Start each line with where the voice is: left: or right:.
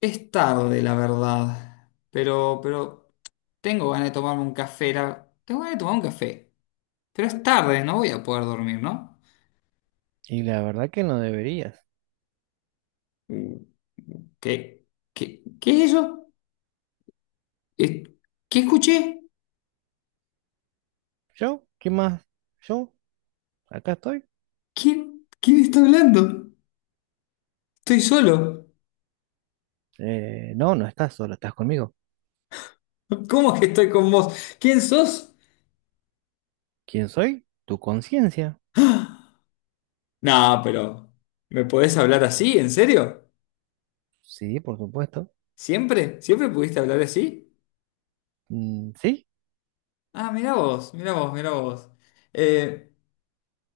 left: Es tarde, la verdad. Pero tengo ganas de tomarme un café. Tengo ganas de tomar un café. Pero es tarde, no voy a poder dormir, ¿no?
right: Y la verdad que no deberías.
left: Mm. ¿Qué, qué es eso? Eh, ¿Qué escuché?
right: ¿Yo? ¿Qué más? ¿Yo? ¿Acá estoy?
left: ¿Quién está hablando? Estoy solo.
right: No, no estás solo, estás conmigo.
left: ¿Cómo que estoy con vos? ¿Quién sos?
right: ¿Quién soy? Tu conciencia.
left: No, pero ¿me podés hablar así? ¿En serio?
right: Sí, por supuesto.
left: ¿Siempre? ¿Siempre pudiste hablar así?
right: Mm, sí,
left: Ah, mirá vos, mirá vos, mirá vos. Eh,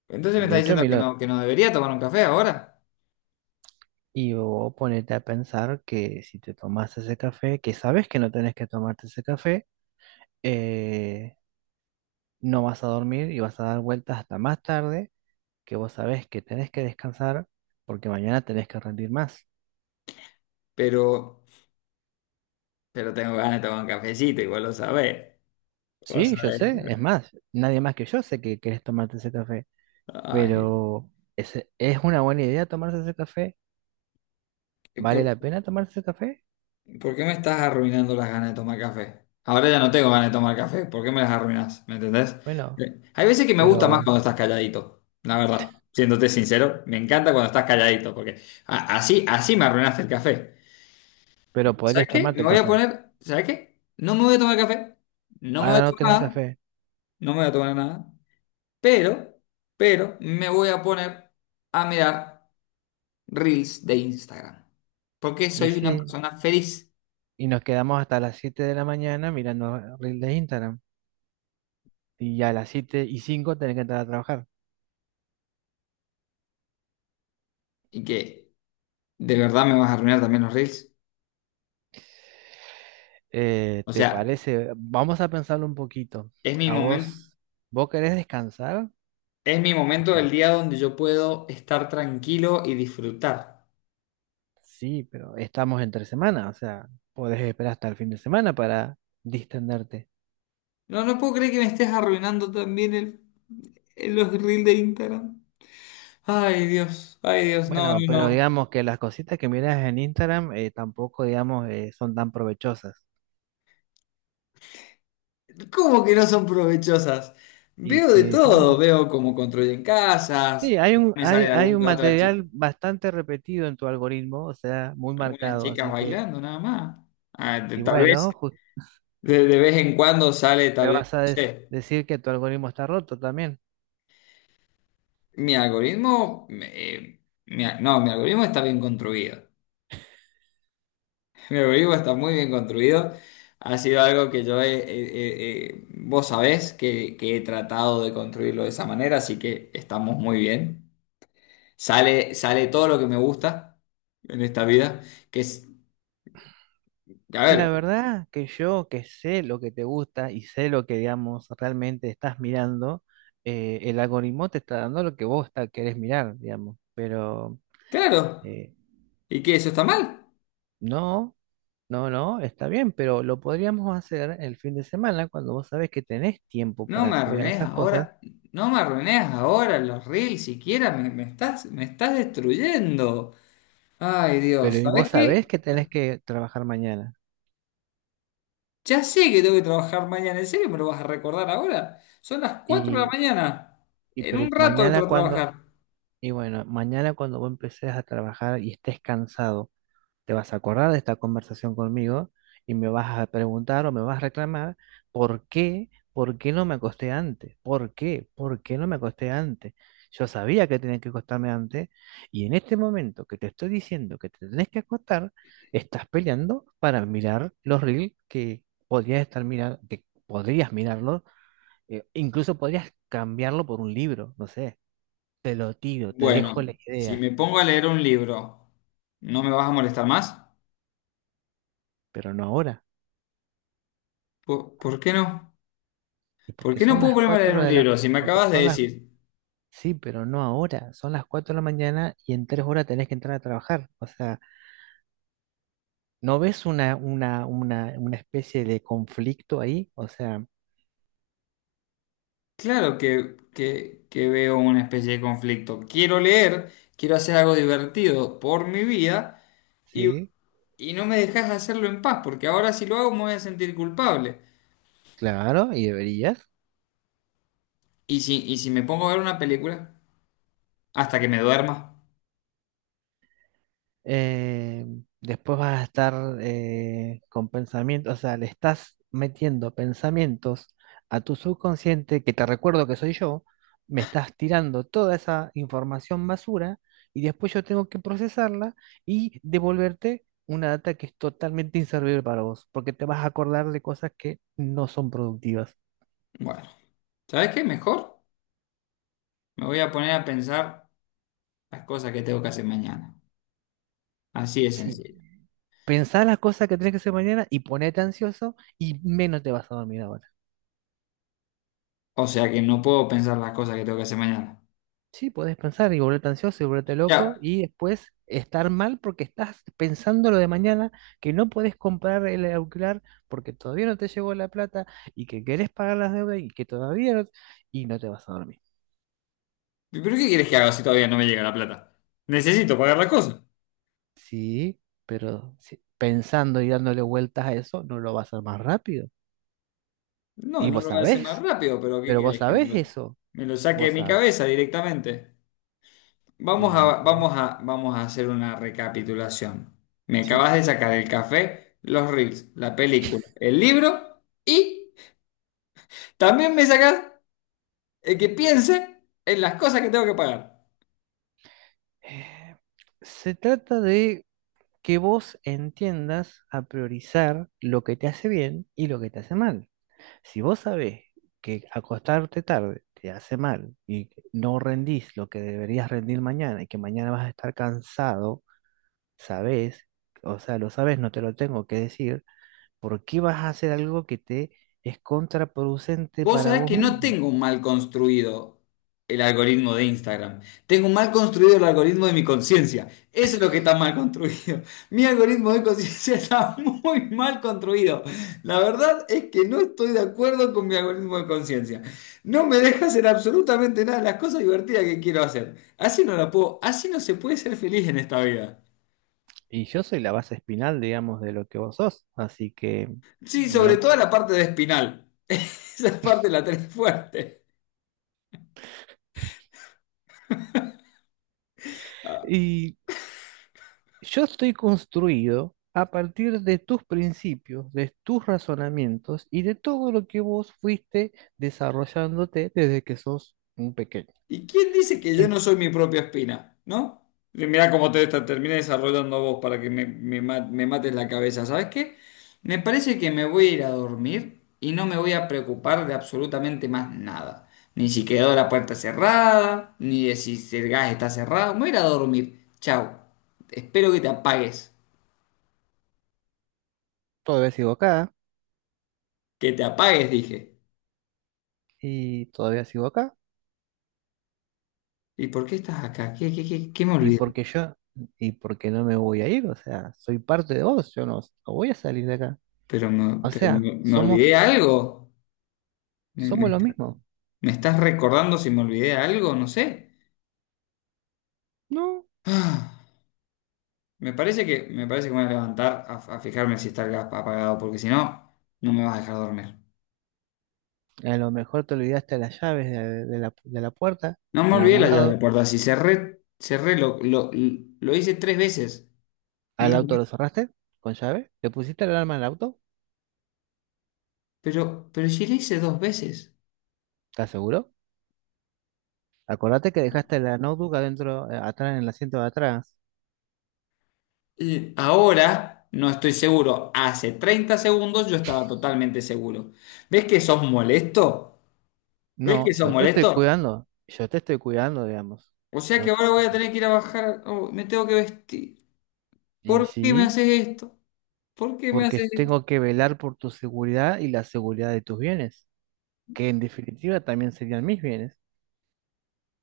left: Entonces me está
right: de hecho,
left: diciendo
right: Milo,
left: que no debería tomar un café ahora,
right: y vos ponete a pensar que si te tomas ese café, que sabes que no tenés que tomarte ese café, eh, no vas a dormir y vas a dar vueltas hasta más tarde, que vos sabés que tenés que descansar porque mañana tenés que rendir más.
left: pero, pero tengo ganas de tomar un cafecito, igual lo sabés. Vos
right: Sí, yo
left: sabés,
right: sé, es más, nadie más que yo sé que querés tomarte ese café.
left: ay,
right: Pero ¿es una buena idea tomarse ese café?
left: ¿y ¿por,
right: ¿Vale la pena tomarse ese café?
left: por qué me estás arruinando las ganas de tomar café? Ahora ya no tengo ganas de tomar café, ¿por qué me las arruinas? ¿Me entendés?
right: Bueno,
left: Hay veces que me gusta más
right: pero,
left: cuando estás calladito, la verdad, siéndote sincero, me encanta cuando estás calladito, porque así me arruinaste el café.
right: pero
left: ¿Sabes
right: podrías
left: qué? Me
right: tomarte el
left: voy a
right: café.
left: poner, ¿sabes qué? No me voy a tomar café, no me voy a
right: Ahora no querés
left: tomar
right: el
left: nada,
right: café.
left: no me voy a tomar nada. Pero, pero me voy a poner a mirar reels de Instagram. Porque
right: Y
left: soy una
right: sí,
left: persona feliz
right: y nos quedamos hasta las 7 de la mañana mirando reels de Instagram. Y ya a las 7:05 tenés que entrar a trabajar.
left: y que de verdad me vas a arruinar también los reels. O
right: ¿Te
left: sea,
right: parece? Vamos a pensarlo un poquito.
left: es mi
right: ¿A
left: momento,
right: vos, vos querés descansar?
left: es mi
right: O
left: momento del
right: sea,
left: día donde yo puedo estar tranquilo y disfrutar.
right: sí, pero estamos entre semana. O sea, podés esperar hasta el fin de semana para distenderte.
left: No, no puedo creer que me estés arruinando también los reels de Instagram. Ay, Dios, no,
right: Bueno,
left: no,
right: pero
left: no.
right: digamos que las cositas que miras en Instagram tampoco, digamos, son tan provechosas.
left: ¿Cómo que no son provechosas?
right: Y
left: Veo de
right: si, si vos
left: todo,
right: ma-
left: veo cómo construyen casas,
right: sí, hay un,
left: me sale
right: hay, hay
left: alguna
right: un
left: que otra
right: material bastante repetido en tu algoritmo, o sea, muy
left: algunas
right: marcado.
left: chicas
right: Así que,
left: bailando nada más. Ah,
right: y
left: tal vez
right: bueno,
left: de vez en cuando sale,
right: me
left: tal vez,
right: vas a
left: no sé.
right: decir que tu algoritmo está roto también.
left: Mi algoritmo, no, mi algoritmo está bien construido. Mi algoritmo está muy bien construido. Ha sido algo que yo vos sabés que he tratado de construirlo de esa manera, así que estamos muy bien. Sale, sale todo lo que me gusta en esta vida, que es, a
right: La
left: ver,
right: verdad que yo que sé lo que te gusta y sé lo que, digamos, realmente estás mirando, el algoritmo te está dando lo que vos querés mirar, digamos. Pero
left: claro,
right: eh,
left: ¿y qué? ¿Eso está mal?
right: no. No, no, está bien, pero lo podríamos hacer el fin de semana cuando vos sabés que tenés tiempo
left: No me
right: para mirar
left: arruines
right: esas cosas,
left: ahora, no me arruines ahora los reels siquiera, me estás destruyendo. Ay, Dios,
right: pero y
left: ¿sabes
right: vos sabés
left: qué?
right: que tenés que trabajar mañana.
left: Ya sé que tengo que trabajar mañana, ¿en serio me lo vas a recordar ahora? Son las 4 de la
right: Y,
left: mañana,
right: y
left: en un rato entro a trabajar.
right: y bueno, mañana cuando vos empecés a trabajar y estés cansado. Te vas a acordar de esta conversación conmigo y me vas a preguntar o me vas a reclamar por qué, por qué, no me acosté antes, por qué no me acosté antes. Yo sabía que tenía que acostarme antes y en este momento que te estoy diciendo que te tenés que acostar, estás peleando para mirar los reels que podrías estar mirando, que podrías mirarlos, incluso podrías cambiarlo por un libro, no sé. Te lo tiro, te dejo la
left: Bueno, si
right: idea,
left: me pongo a leer un libro, ¿no me vas a molestar más?
right: pero no ahora.
left: ¿Por qué no?
right: Y
left: ¿Por
right: porque
left: qué no
right: son
left: puedo
right: las
left: ponerme a leer
right: 4
left: un
right: de la,
left: libro? Si me
right: porque
left: acabas de
right: son las...
left: decir,
right: Sí, pero no ahora. Son las 4 de la mañana y en 3 horas tenés que entrar a trabajar. O sea, ¿no ves una especie de conflicto ahí? O sea,
left: claro que veo una especie de conflicto. Quiero leer, quiero hacer algo divertido por mi vida y,
right: sí,
left: y no me dejas hacerlo en paz, porque ahora si lo hago me voy a sentir culpable.
right: claro, y deberías.
left: Y si me pongo a ver una película hasta que me duerma,
right: eh, después vas a estar con pensamientos, o sea, le estás metiendo pensamientos a tu subconsciente, que te recuerdo que soy yo, me estás tirando toda esa información basura y después yo tengo que procesarla y devolverte una data que es totalmente inservible para vos, porque te vas a acordar de cosas que no son productivas.
left: bueno, ¿sabes qué? Mejor me voy a poner a pensar las cosas que tengo que hacer mañana. Así de
right: Sí.
left: sencillo.
right: Pensá las cosas que tenés que hacer mañana y ponete ansioso y menos te vas a dormir ahora.
left: O sea que no puedo pensar las cosas que tengo que hacer mañana.
right: Sí, podés pensar y volverte ansioso y volverte loco
left: Ya.
right: y después estar mal porque estás pensando lo de mañana, que no podés comprar el auricular porque todavía no te llegó la plata y que querés pagar las deudas y que todavía no, y no te vas a dormir.
left: ¿Pero qué quieres que haga si todavía no me llega la plata? Necesito pagar las cosas.
right: Sí, pensando y dándole vueltas a eso, no lo vas a hacer más rápido.
left: No,
right: Y
left: no lo
right: vos
left: voy a hacer más
right: sabés,
left: rápido, pero ¿qué
right: pero vos
left: quieres que me
right: sabés
left: lo,
right: eso,
left: me lo saque de
right: vos
left: mi
right: sabés.
left: cabeza directamente? Vamos
right: Y
left: a,
right: vos-
left: vamos a, vamos a hacer una recapitulación. Me
right: sí.
left: acabas de sacar el café, los reels, la película, el libro y también me sacas el que piense en las cosas que tengo que pagar.
right: Eh, se trata de que vos entiendas a priorizar lo que te hace bien y lo que te hace mal. Si vos sabés que acostarte tarde te hace mal y que no rendís lo que deberías rendir mañana y que mañana vas a estar cansado, sabés, o sea, lo sabés, no te lo tengo que decir, ¿por qué vas a hacer algo que te es contraproducente
left: Vos
right: para
left: sabés
right: vos
left: que no
right: mismo?
left: tengo un mal construido el algoritmo de Instagram. Tengo mal construido el algoritmo de mi conciencia. Eso es lo que está mal construido. Mi algoritmo de conciencia está muy mal construido. La verdad es que no estoy de acuerdo con mi algoritmo de conciencia. No me deja hacer absolutamente nada de las cosas divertidas que quiero hacer. Así no la puedo, así no se puede ser feliz en esta vida.
right: Y yo soy la base espinal, digamos, de lo que vos sos, así que,
left: Sí, sobre todo la
right: digamos.
left: parte de espinal. Esa parte la tenés fuerte.
right: Y yo estoy construido a partir de tus principios, de tus razonamientos y de todo lo que vos fuiste desarrollándote desde que sos un pequeño.
left: ¿Y quién dice que yo no
right: En-
left: soy mi propia espina? ¿No? Y mirá cómo te terminé desarrollando vos para que me mates la cabeza. ¿Sabes qué? Me parece que me voy a ir a dormir y no me voy a preocupar de absolutamente más nada. Ni si quedó la puerta cerrada, ni de si el gas está cerrado. Me voy a ir a dormir. Chao. Espero que te apagues.
right: todavía sigo acá
left: Que te apagues, dije.
right: y todavía sigo acá
left: ¿Y por qué estás acá? ¿Qué me
right: y
left: olvidé?
right: porque yo y porque no me voy a ir, o sea, soy parte de vos, yo no, no voy a salir de acá.
left: ¿Pero me,
right: O
left: pero
right: sea,
left: me, me
right: somos
left: olvidé algo?
right: somos lo mismo.
left: ¿Me estás recordando si me olvidé algo? No sé.
right: No,
left: Ah, Me parece que me voy a levantar a fijarme si está el gas apagado, porque si no, no me vas a dejar dormir.
right: a lo mejor te olvidaste las llaves de la puerta
left: No me
right: en
left: olvidé
right: algún
left: la llave de la
right: lado.
left: puerta. Si cerré, cerré, lo hice tres veces. ¿No
right: ¿Al
left: te
right: auto
left: acordás?
right: lo cerraste con llave? ¿Le pusiste el alarma al auto?
left: Pero si le hice dos veces.
right: ¿Estás seguro? Acordate que dejaste la notebook adentro, atrás, en el asiento de atrás.
left: Y ahora no estoy seguro. Hace 30 segundos yo estaba totalmente seguro. ¿Ves que sos molesto? ¿Ves que
right: No,
left: sos
right: yo te estoy
left: molesto?
right: cuidando. Yo te estoy cuidando, digamos.
left: O sea que
right: Yo
left: ahora voy a
right: tengo-
left: tener que ir a bajar. Oh, me tengo que vestir.
right: Y
left: ¿Por qué me
right: sí,
left: haces esto? ¿Por qué me
right: porque
left: haces esto?
right: tengo que velar por tu seguridad y la seguridad de tus bienes, que en definitiva también serían mis bienes.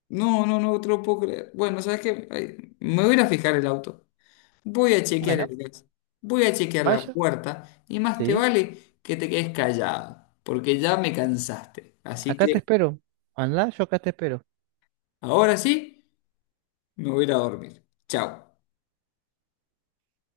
left: No, no, no te lo puedo creer. Bueno, ¿sabes qué? Ay, me voy a ir a fijar el auto. Voy a chequear
right: Bueno,
left: el gas. Voy a chequear la
right: vaya,
left: puerta. Y más te
right: sí.
left: vale que te quedes callado, porque ya me cansaste. Así
right: Acá te
left: que
right: espero. Andá, yo acá te espero.
left: ahora sí, me voy a ir a dormir. Chao.